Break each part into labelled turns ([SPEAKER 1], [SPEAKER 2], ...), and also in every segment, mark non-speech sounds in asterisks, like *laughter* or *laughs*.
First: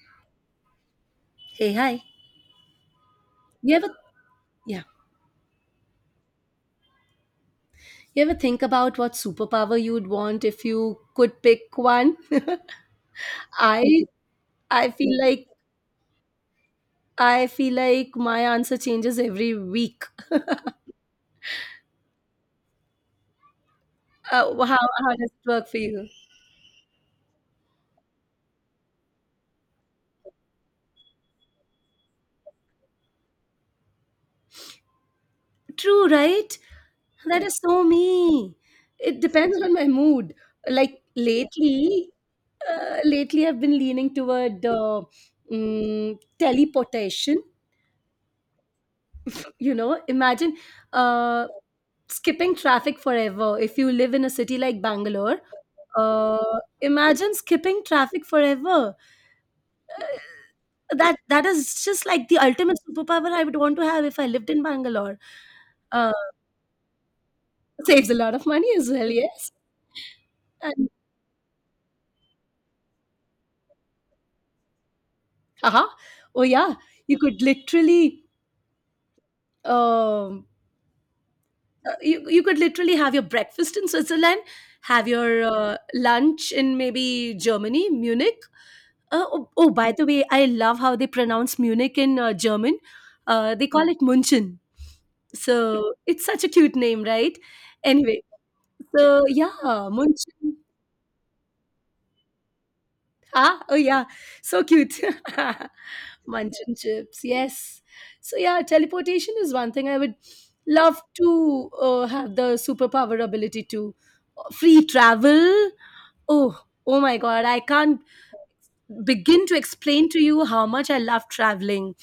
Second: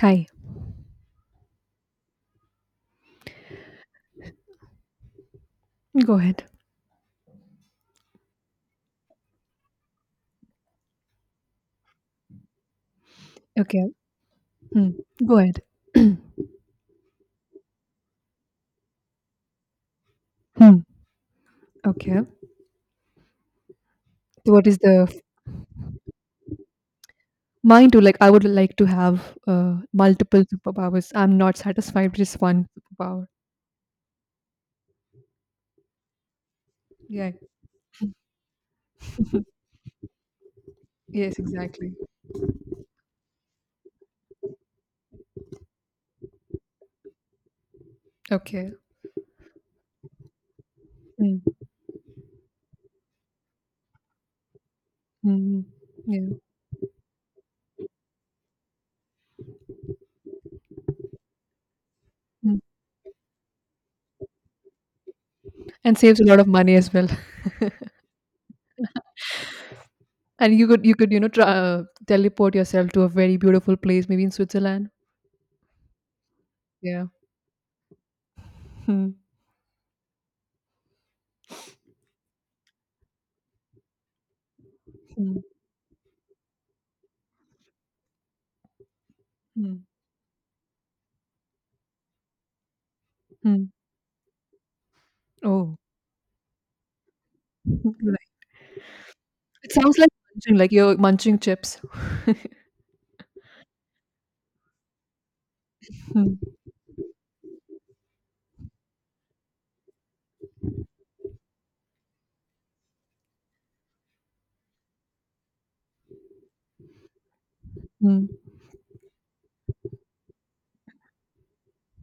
[SPEAKER 1] Hi.
[SPEAKER 2] Hey, hi. You ever, yeah,
[SPEAKER 1] Go ahead.
[SPEAKER 2] you ever think about what superpower you'd want if you could pick one? *laughs*
[SPEAKER 1] Okay.
[SPEAKER 2] I,
[SPEAKER 1] Hmm.
[SPEAKER 2] I feel
[SPEAKER 1] Go
[SPEAKER 2] like,
[SPEAKER 1] ahead.
[SPEAKER 2] I feel like my answer changes every week.
[SPEAKER 1] Hmm. Okay. So,
[SPEAKER 2] Uh,
[SPEAKER 1] What is
[SPEAKER 2] how,
[SPEAKER 1] the
[SPEAKER 2] how
[SPEAKER 1] f-
[SPEAKER 2] does it work for you?
[SPEAKER 1] mine too? Like I would like to have multiple superpowers. I'm not satisfied with just one superpower.
[SPEAKER 2] True, right?
[SPEAKER 1] Yeah.
[SPEAKER 2] That is so me. It depends on my mood. Like
[SPEAKER 1] Yes, exactly.
[SPEAKER 2] lately, lately I've been leaning toward teleportation.
[SPEAKER 1] Okay.
[SPEAKER 2] You know, imagine uh,
[SPEAKER 1] Mm.
[SPEAKER 2] skipping traffic forever if you live in a city like Bangalore.
[SPEAKER 1] Mm. Yeah.
[SPEAKER 2] Uh, imagine skipping traffic forever. That is just like the
[SPEAKER 1] Mm.
[SPEAKER 2] ultimate superpower I would want to have if I lived in Bangalore.
[SPEAKER 1] And
[SPEAKER 2] uh,
[SPEAKER 1] saves a lot of money as well. *laughs*
[SPEAKER 2] Saves a lot of money as well, yes.
[SPEAKER 1] And you could
[SPEAKER 2] And
[SPEAKER 1] you could try, teleport yourself to a very beautiful place, maybe in Switzerland.
[SPEAKER 2] haha, oh yeah,
[SPEAKER 1] Yeah.
[SPEAKER 2] you could literally
[SPEAKER 1] Hmm.
[SPEAKER 2] um you could literally have your breakfast in Switzerland, have
[SPEAKER 1] Hmm.
[SPEAKER 2] your lunch in maybe Germany, Munich. Oh, by
[SPEAKER 1] Hmm.
[SPEAKER 2] the way, I love how they pronounce Munich in German.
[SPEAKER 1] Hmm.
[SPEAKER 2] They call it Munchen. So
[SPEAKER 1] Oh.
[SPEAKER 2] it's such a cute name, right?
[SPEAKER 1] *laughs* Right.
[SPEAKER 2] Anyway, so yeah,
[SPEAKER 1] It sounds like munching,
[SPEAKER 2] Munchen.
[SPEAKER 1] like you're munching chips.
[SPEAKER 2] Ah, oh yeah, so cute. *laughs*
[SPEAKER 1] *laughs*
[SPEAKER 2] Munchen chips, yes. So yeah, teleportation is one thing I would love to have the superpower ability to free travel. Oh, my God, I can't
[SPEAKER 1] Hmm.
[SPEAKER 2] begin to explain to you how much I love traveling.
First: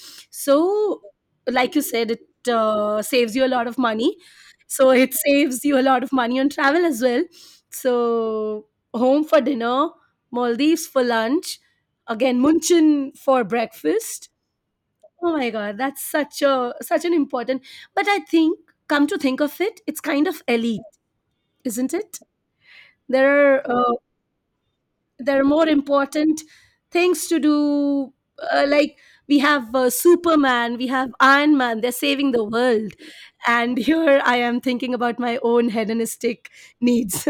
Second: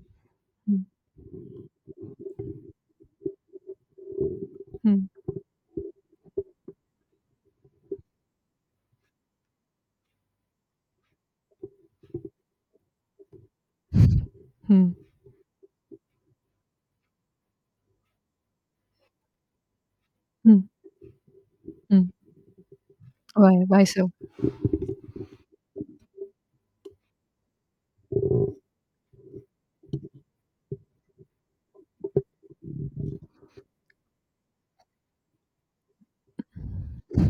[SPEAKER 1] Hmm.
[SPEAKER 2] So, like you said, it saves you a lot of money. So,
[SPEAKER 1] Hmm,
[SPEAKER 2] it saves you a lot of money on travel as well. So, home for dinner, Maldives for lunch, again, Munchen for breakfast.
[SPEAKER 1] hmm,
[SPEAKER 2] Oh my god, that's such an important. But I think, come to think of it, it's kind of
[SPEAKER 1] hmm,
[SPEAKER 2] elite, isn't
[SPEAKER 1] hmm.
[SPEAKER 2] it? There
[SPEAKER 1] Why?
[SPEAKER 2] are
[SPEAKER 1] Why
[SPEAKER 2] uh,
[SPEAKER 1] so?
[SPEAKER 2] there are more important things to do, like we have Superman, we have Iron Man, they're saving the world, and *laughs* here I am thinking about my own hedonistic needs.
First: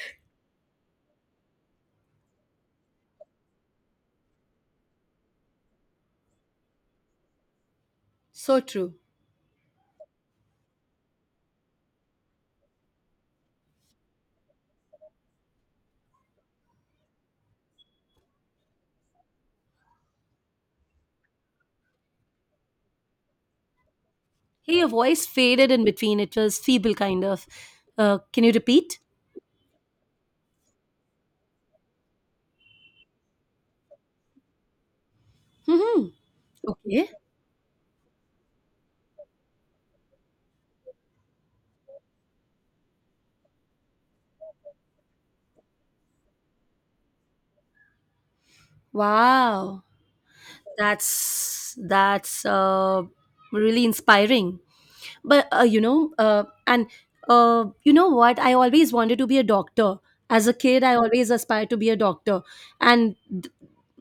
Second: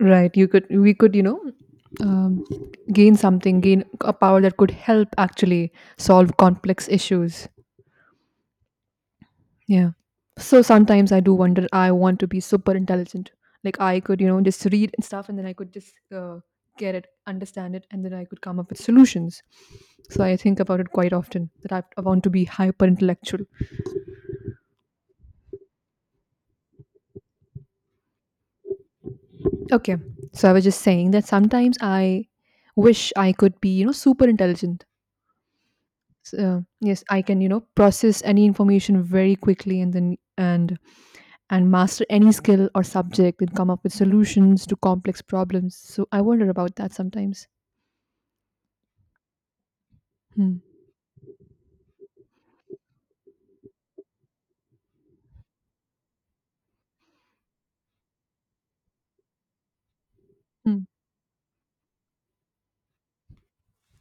[SPEAKER 1] Right. You could. We could. Um, gain something. Gain a power that could help actually solve complex issues.
[SPEAKER 2] *laughs* So true.
[SPEAKER 1] Yeah. So sometimes I do wonder. I want to be super intelligent. Like I could just read and stuff, and then I could just get it, understand it, and then I could come up with solutions. So I think about it quite often that I want to be hyper intellectual.
[SPEAKER 2] Hey, your voice faded in between, it was feeble kind of. Can you repeat?
[SPEAKER 1] Okay. So I was just saying that sometimes I wish I could be super intelligent,
[SPEAKER 2] Hmm,
[SPEAKER 1] yes,
[SPEAKER 2] okay.
[SPEAKER 1] I can process any information very quickly, and then and and master any skill or subject and come up with solutions to complex problems. So I wonder about that sometimes.
[SPEAKER 2] Wow,
[SPEAKER 1] Hmm.
[SPEAKER 2] that's really inspiring. But you know what, I always wanted to be a doctor. As a
[SPEAKER 1] Hmm.
[SPEAKER 2] kid, I always aspired to be a doctor. And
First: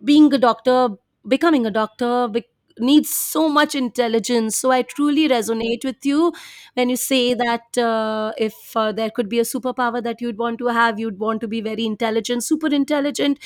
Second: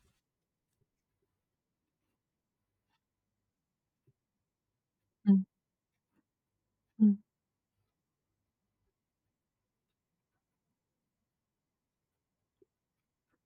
[SPEAKER 2] being a doctor, becoming a doctor bec- needs so much intelligence. So I truly
[SPEAKER 1] Hmm.
[SPEAKER 2] resonate with you when you
[SPEAKER 1] Hmm.
[SPEAKER 2] say that, if there could be a superpower that you'd want to have, you'd want to be very intelligent, super intelligent,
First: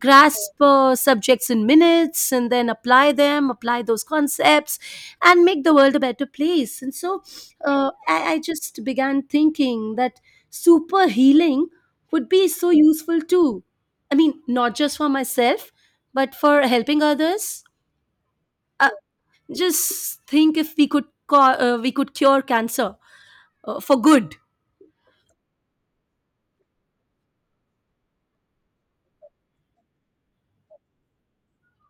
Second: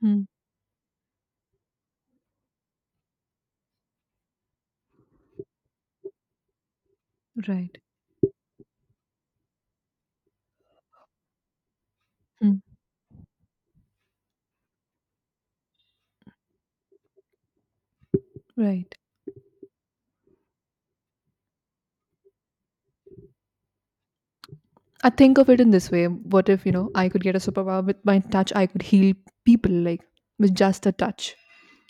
[SPEAKER 1] Hmm.
[SPEAKER 2] subjects in minutes, and then apply them, apply those concepts, and make the world a better place. And so
[SPEAKER 1] Right.
[SPEAKER 2] I just began thinking that super healing would be
[SPEAKER 1] Hmm.
[SPEAKER 2] so useful too. I mean, not just for myself, but for helping others, uh,
[SPEAKER 1] Right.
[SPEAKER 2] just think if we could cure cancer for good.
[SPEAKER 1] I think of it in this way. What if I could get a superpower with my touch. I could heal people, like with just a touch.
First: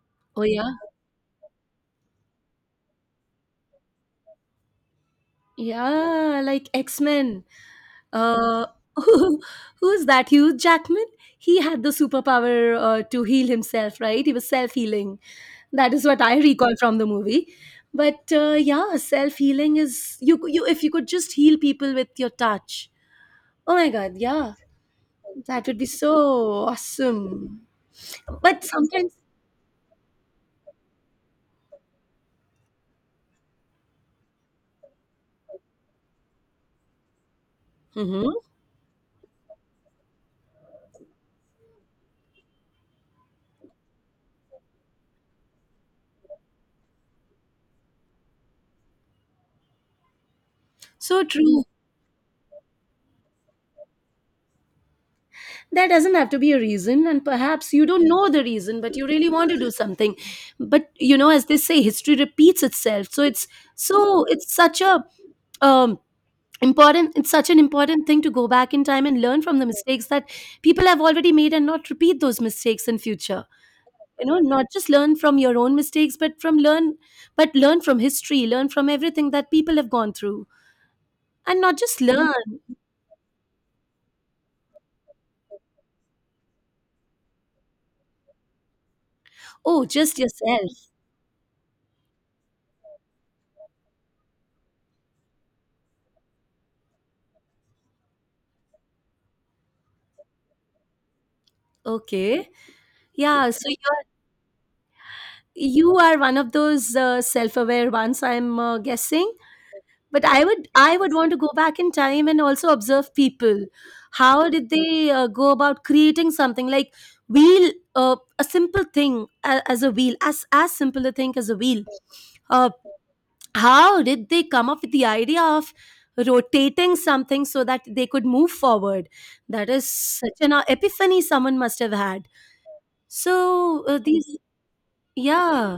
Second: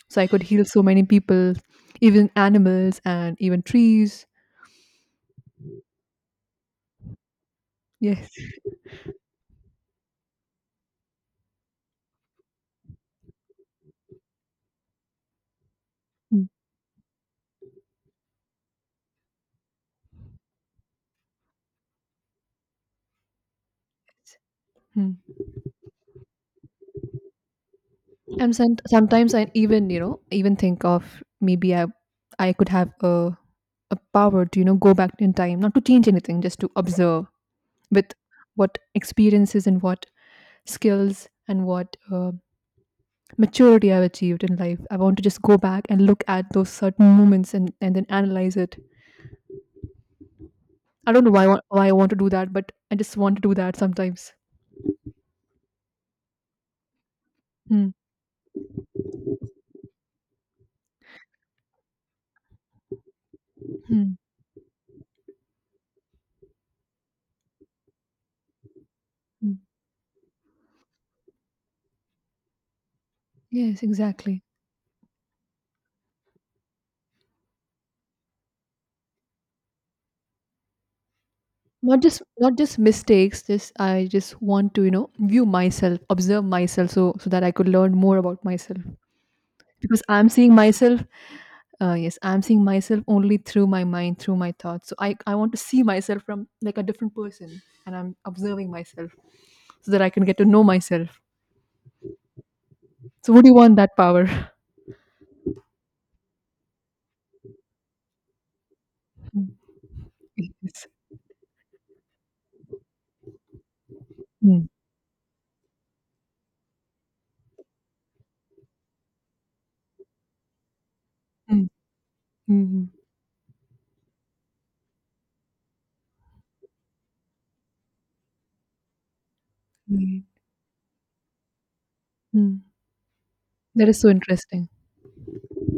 [SPEAKER 1] So I could
[SPEAKER 2] Oh
[SPEAKER 1] heal
[SPEAKER 2] yeah,
[SPEAKER 1] so many people, even animals and even trees.
[SPEAKER 2] yeah, like X Men.
[SPEAKER 1] Yes.
[SPEAKER 2] Uh, *laughs* who's that? Hugh Jackman. He had the superpower to heal himself, right? He was self healing. That is what I
[SPEAKER 1] Hmm.
[SPEAKER 2] recall from the movie. But yeah, self healing is you if you could just heal people with your touch. Oh my god, yeah,
[SPEAKER 1] Hmm.
[SPEAKER 2] that would be so awesome.
[SPEAKER 1] And
[SPEAKER 2] But
[SPEAKER 1] some,
[SPEAKER 2] sometimes
[SPEAKER 1] sometimes I even think of maybe I could have a power to go back in time, not to change anything, just to observe with
[SPEAKER 2] hmm.
[SPEAKER 1] what experiences and what skills and what maturity I've achieved in life. I want to just go back and look at those certain moments and then analyze it. I don't
[SPEAKER 2] So
[SPEAKER 1] know why I want,
[SPEAKER 2] true.
[SPEAKER 1] why I want to do that, but I just want to do that sometimes.
[SPEAKER 2] That doesn't have to be a reason, and perhaps you
[SPEAKER 1] Hmm.
[SPEAKER 2] don't know the reason, but you really want to do something. But you know, as they say, history repeats itself.
[SPEAKER 1] Hmm.
[SPEAKER 2] So it's such a um, important. It's such an important thing to go back in time and learn
[SPEAKER 1] Hmm.
[SPEAKER 2] from the mistakes that people have already made, and not repeat those mistakes in future.
[SPEAKER 1] Yes,
[SPEAKER 2] You know,
[SPEAKER 1] exactly.
[SPEAKER 2] not just learn from your own mistakes, but learn from history, learn from everything that people have gone through, and not just
[SPEAKER 1] Not just not
[SPEAKER 2] learn.
[SPEAKER 1] just mistakes, just I just want to view myself, observe myself so that I could learn more about myself.
[SPEAKER 2] Oh,
[SPEAKER 1] Because
[SPEAKER 2] just
[SPEAKER 1] I'm seeing
[SPEAKER 2] yourself.
[SPEAKER 1] myself, yes, I'm seeing myself only through my mind, through my thoughts. So I want to see myself from like a different person, and I'm observing myself so that I can get to know myself.
[SPEAKER 2] Okay.
[SPEAKER 1] So would
[SPEAKER 2] Yeah,
[SPEAKER 1] you
[SPEAKER 2] so
[SPEAKER 1] want that power?
[SPEAKER 2] you are one of those self-aware ones, I'm guessing.
[SPEAKER 1] Mm,
[SPEAKER 2] But
[SPEAKER 1] yes.
[SPEAKER 2] I would want to go back in time and also observe people. How
[SPEAKER 1] Mm,
[SPEAKER 2] did they go about creating something like wheel, a simple thing a- as a wheel, as simple a thing as a
[SPEAKER 1] mm,
[SPEAKER 2] wheel. uh,
[SPEAKER 1] mm,
[SPEAKER 2] how did they come up with the idea of rotating something so that they could move forward? That is
[SPEAKER 1] mm,
[SPEAKER 2] such an epiphany someone must have had.
[SPEAKER 1] mm.
[SPEAKER 2] So
[SPEAKER 1] That is so
[SPEAKER 2] these
[SPEAKER 1] interesting.
[SPEAKER 2] Yeah,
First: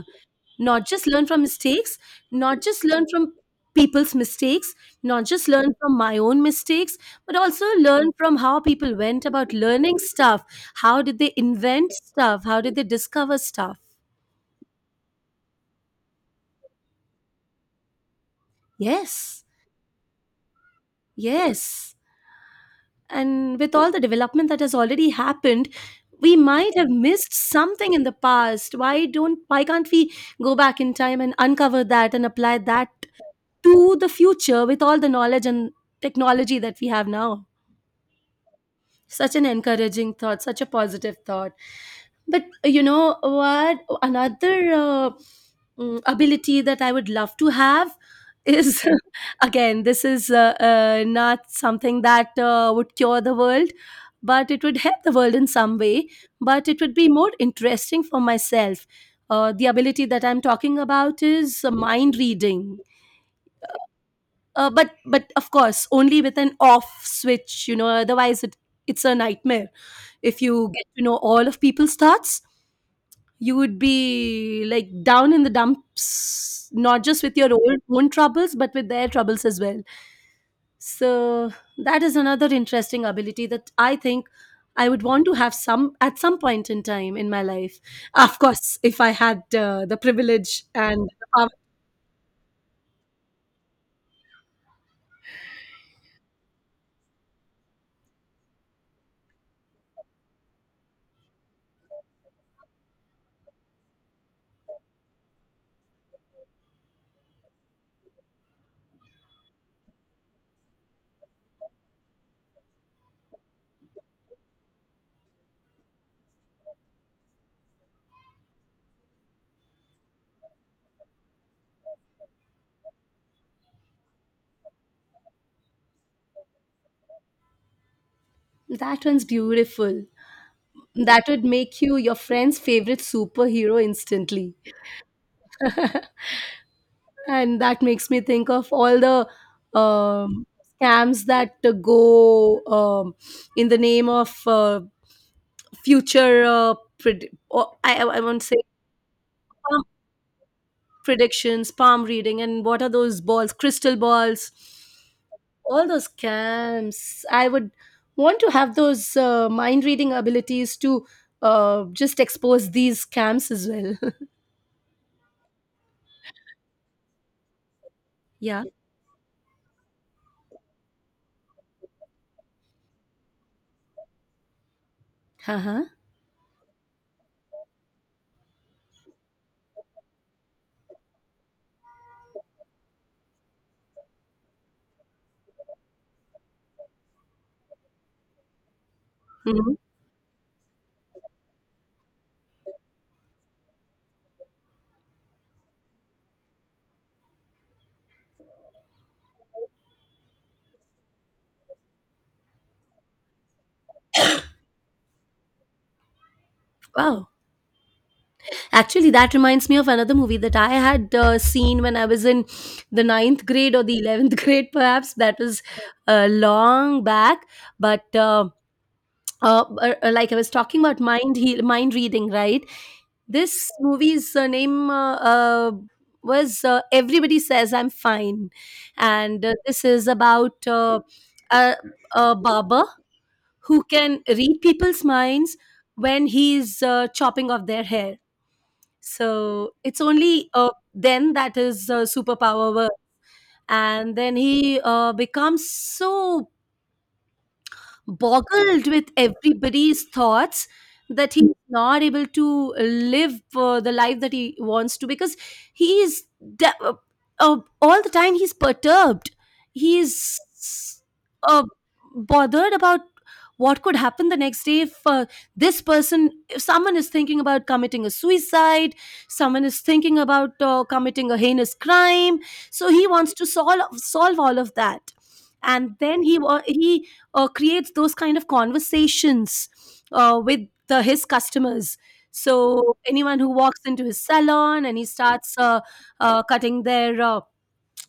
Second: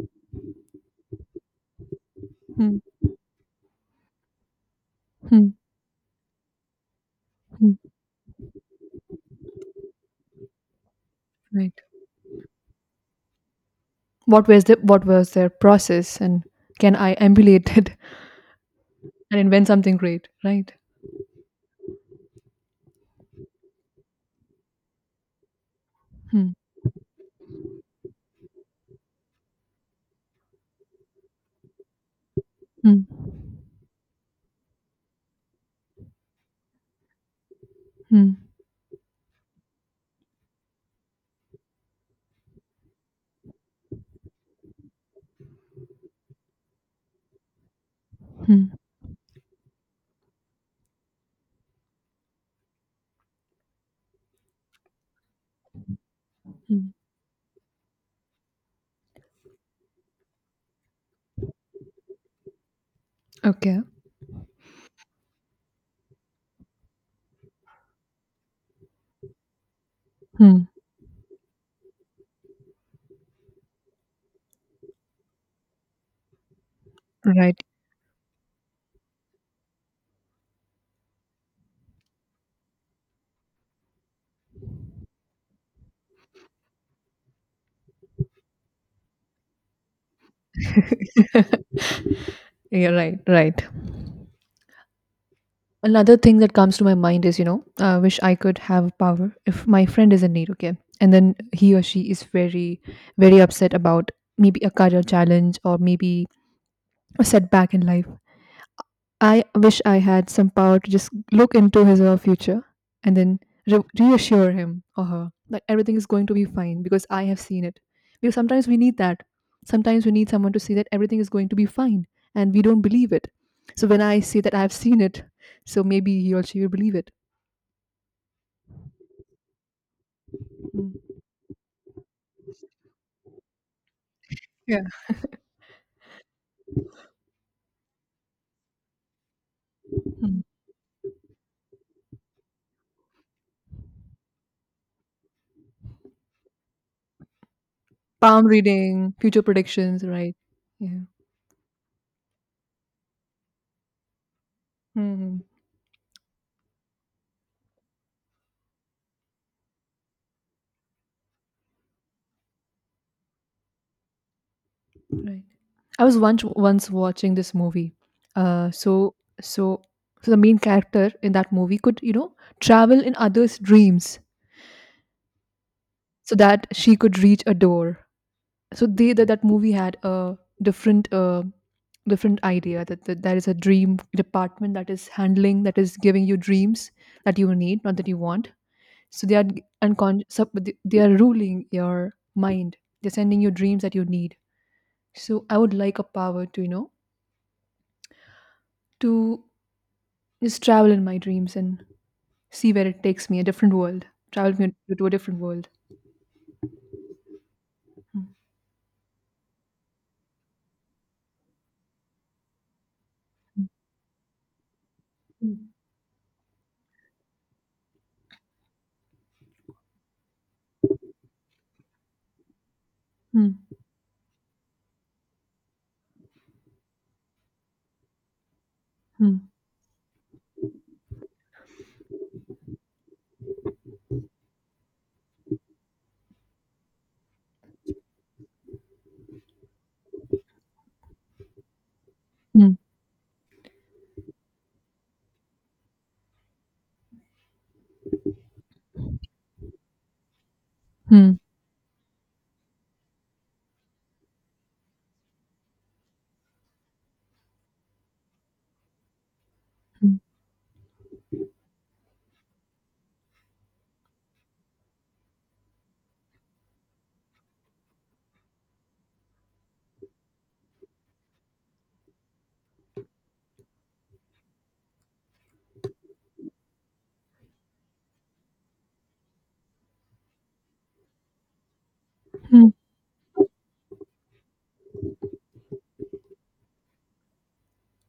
[SPEAKER 2] not just learn from mistakes, not
[SPEAKER 1] Mm,
[SPEAKER 2] just learn from people's mistakes, not just
[SPEAKER 1] mm,
[SPEAKER 2] learn from my own mistakes, but also
[SPEAKER 1] mm.
[SPEAKER 2] learn from how people went about learning stuff. How did they
[SPEAKER 1] Right.
[SPEAKER 2] invent stuff? How did they discover stuff?
[SPEAKER 1] What was their process, and can I emulate it *laughs* and
[SPEAKER 2] Yes,
[SPEAKER 1] invent something great? Right.
[SPEAKER 2] yes. And with all the development that has already happened, we
[SPEAKER 1] Hmm.
[SPEAKER 2] might have missed something in the past. Why can't we go back in time and uncover that and apply that
[SPEAKER 1] Hmm.
[SPEAKER 2] to the future with all the knowledge and technology that we have now?
[SPEAKER 1] Hmm.
[SPEAKER 2] Such an encouraging thought, such a positive thought. But you know what, another ability that I would love to have
[SPEAKER 1] Hmm.
[SPEAKER 2] is, *laughs* again, this is, not something that would cure the world, but it would help the world in some way, but it
[SPEAKER 1] Hmm.
[SPEAKER 2] would be more interesting for myself. The ability that I'm talking about is mind reading.
[SPEAKER 1] Okay.
[SPEAKER 2] But of course only with an off switch, you know, otherwise it's a nightmare. If
[SPEAKER 1] Hmm.
[SPEAKER 2] you get to know all of people's thoughts, you would be like down in the dumps, not just with your
[SPEAKER 1] Right.
[SPEAKER 2] own troubles, but with their troubles as well. So that is another interesting ability that I think I would want to have some at some point in time in my life, of course, if I had the privilege and
[SPEAKER 1] *laughs*
[SPEAKER 2] the power.
[SPEAKER 1] Yeah, right, right. Another thing that comes to my mind is, I wish I could have power if my friend is in need, okay, and then he or she is very, very upset about maybe a career challenge or maybe a setback in life. I wish I had some power to just look into his or her future and then reassure him or her that everything is going to be fine because I have seen it. Because sometimes we need that. Sometimes we need someone to say that everything is going to be fine and we don't believe it. So when I say that I have seen it, so maybe he or she will believe it.
[SPEAKER 2] That one's beautiful.
[SPEAKER 1] Mm.
[SPEAKER 2] That would make you your friend's favorite superhero instantly.
[SPEAKER 1] Yeah.
[SPEAKER 2] And that makes me think of all the
[SPEAKER 1] Mm.
[SPEAKER 2] um, scams that go, in the name of future pred- or I won't
[SPEAKER 1] Palm
[SPEAKER 2] say
[SPEAKER 1] reading, future
[SPEAKER 2] palm
[SPEAKER 1] predictions, right? Yeah.
[SPEAKER 2] predictions, palm reading, and what are those balls, crystal balls.
[SPEAKER 1] Mhm.
[SPEAKER 2] All those scams, I would want to have those mind reading abilities to just expose these scams as well. *laughs*
[SPEAKER 1] Right. I was once watching this movie.
[SPEAKER 2] Yeah.
[SPEAKER 1] Uh, so so so the main character in that movie could travel in others' dreams
[SPEAKER 2] Uh-huh.
[SPEAKER 1] so that she could reach a door. So they that that movie had a different uh, different idea, that there is a dream department that is handling, that is giving you dreams that you need, not that you want. So they are
[SPEAKER 2] Mhm.
[SPEAKER 1] unconscious. They are ruling your mind. They're sending you dreams that you need. So I would like a power to you know to Just travel in my dreams and see where it takes me, a different world. Travel me to a different world.
[SPEAKER 2] Wow.
[SPEAKER 1] Mm,
[SPEAKER 2] Actually, that reminds me of another movie that I had seen when I was in the ninth grade or the 11th *laughs* grade, perhaps. That
[SPEAKER 1] mm,
[SPEAKER 2] was long back. But like I was talking about mind reading, right? This
[SPEAKER 1] mm,
[SPEAKER 2] movie's name was Everybody Says I'm Fine. And
[SPEAKER 1] mm,
[SPEAKER 2] this is about a, a barber who can read people's minds when he's chopping off their hair. So it's only then that his superpower
[SPEAKER 1] mm,
[SPEAKER 2] work. And then he becomes so boggled with everybody's thoughts that
[SPEAKER 1] mm,
[SPEAKER 2] he's not able to live the life that he wants to, because he is de- uh, uh, all the time he's perturbed,
[SPEAKER 1] mm,
[SPEAKER 2] he's uh, bothered about what could happen the next day if this person if someone is thinking about committing a suicide, someone is thinking about committing a heinous crime. So he wants to solve all of that. And then he creates those kind of conversations with his customers.
[SPEAKER 1] mm.
[SPEAKER 2] So anyone who walks into his salon and he starts cutting their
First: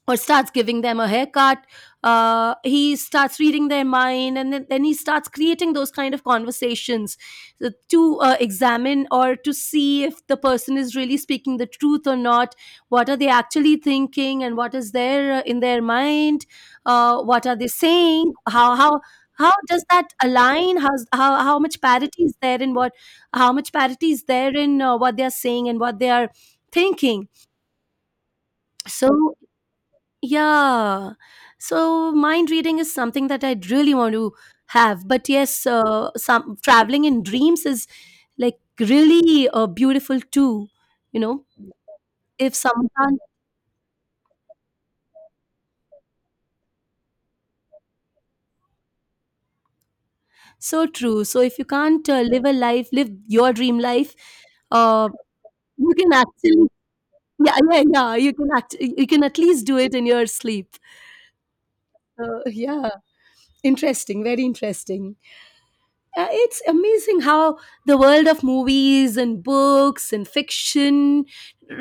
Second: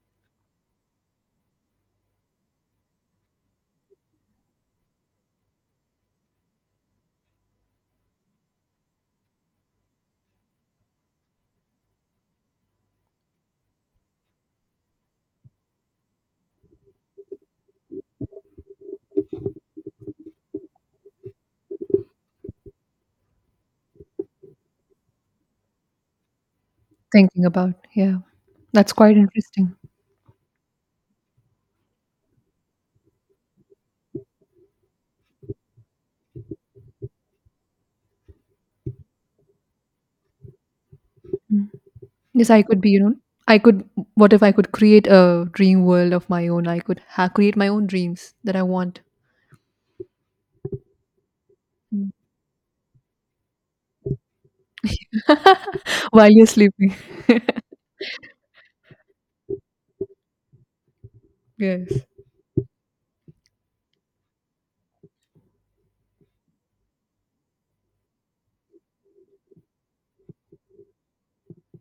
[SPEAKER 2] or starts giving them a haircut. He starts reading their mind, and then he starts creating those kind of conversations to examine or to see if the person is really speaking the truth or not. What are they actually thinking, and what is there in their mind? What are they saying? How does that align? How much parity is there in what? How much parity is there in what they are saying and what they are thinking?
[SPEAKER 1] Thinking about, yeah, that's quite
[SPEAKER 2] So
[SPEAKER 1] interesting.
[SPEAKER 2] yeah. So mind reading is something that I really want to have. But yes, some traveling in dreams is like really beautiful too. You know,
[SPEAKER 1] Mm. Yes,
[SPEAKER 2] if
[SPEAKER 1] I could be,
[SPEAKER 2] someone can't,
[SPEAKER 1] I could, what if I could create a dream world of my own? I could create my own dreams that I want.
[SPEAKER 2] so true. So if you can't
[SPEAKER 1] Mm.
[SPEAKER 2] live a life, live your dream life, uh, you
[SPEAKER 1] *laughs*
[SPEAKER 2] can
[SPEAKER 1] While you're
[SPEAKER 2] actually,
[SPEAKER 1] sleeping. *laughs*
[SPEAKER 2] yeah, yeah, yeah. You can act, you can at least do it in your sleep.
[SPEAKER 1] Yes.
[SPEAKER 2] Yeah, interesting. Very interesting. It's amazing how the world of movies and books and fiction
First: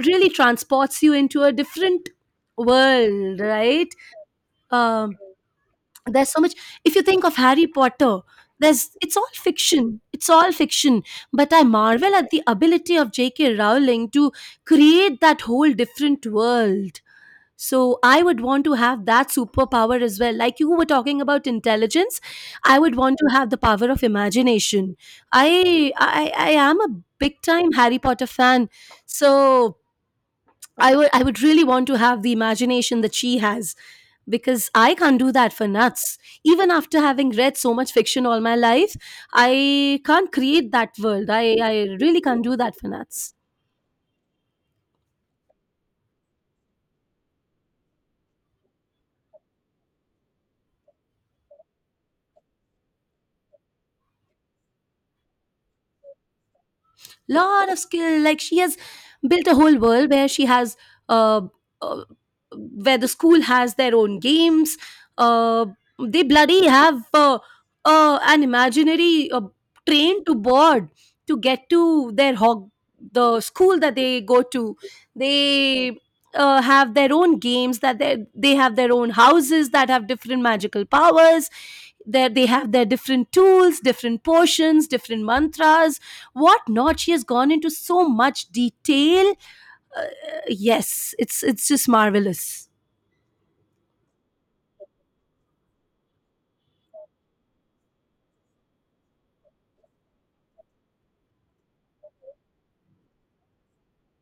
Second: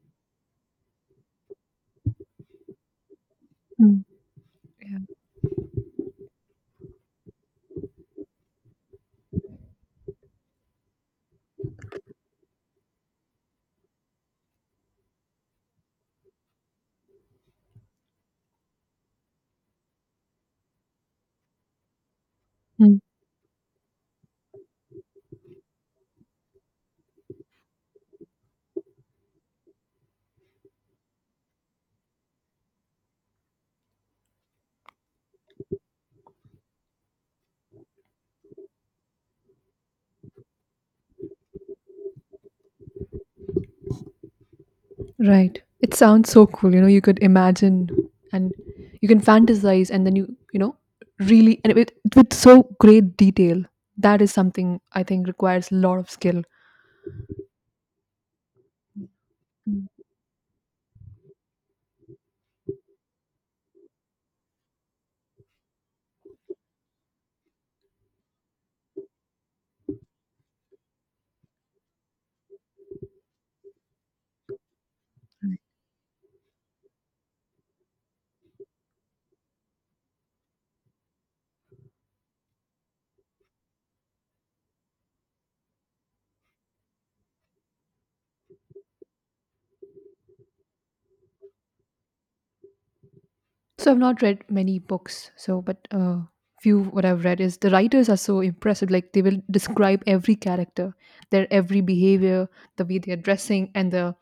[SPEAKER 2] really transports you into a different world, right?
[SPEAKER 1] Mm,
[SPEAKER 2] um there's so much. If you think of Harry Potter, there's it's all fiction, it's all fiction, but I marvel at the ability of JK Rowling to create that whole different world. So I would want to have that superpower as well. Like you were talking about intelligence, I
[SPEAKER 1] yeah.
[SPEAKER 2] would want to have the power of imagination. I am a big time Harry Potter fan, so I would really want to have the imagination that she has, because I can't do that for nuts. Even after having read so much fiction all my life, I can't create that world. I really can't do that for nuts.
[SPEAKER 1] Right. It sounds so cool. You know, you could imagine, and you can fantasize, and then you really, and with so great detail. That is something I think requires a lot of skill.
[SPEAKER 2] Lot of skill, like she has built a whole
[SPEAKER 1] Mm,
[SPEAKER 2] world where she has, uh, uh where the school has their own games. uh they bloody have an imaginary train to board to get to their hog, the school that they go to.
[SPEAKER 1] right.
[SPEAKER 2] They have their own games that they have their own houses that have different magical powers. There they have their different tools, different potions, different mantras, what not. She has gone into so much detail. uh, yes, it's just marvelous.
[SPEAKER 1] So I've not read many books. But few what I've read is the writers are so impressive. Like they will describe every character, their every behavior, the way they're dressing, and the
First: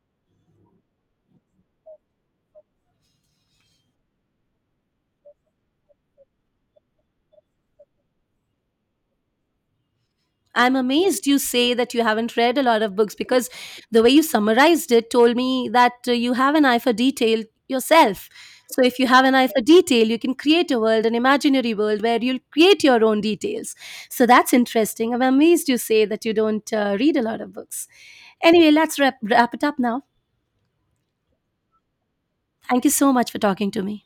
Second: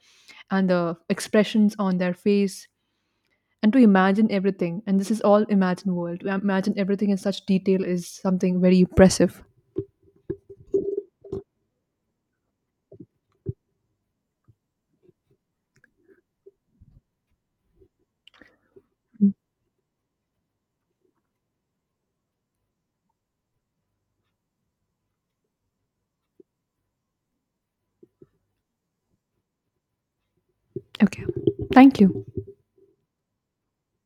[SPEAKER 1] and the expressions on their face, and to imagine everything, and this is all imagined world. To imagine everything in such detail is something very impressive.
[SPEAKER 2] I'm amazed you say that you haven't read a lot of books, because the way you summarized it told me that you have an eye for detail yourself. So if you have an eye for detail, you can create a world, an imaginary world where you'll create your own details. So that's interesting. I'm amazed you say that you don't read a lot of books. Anyway, let's wrap it up now.
[SPEAKER 1] Okay. Thank you.
[SPEAKER 2] Thank you so much for talking to me.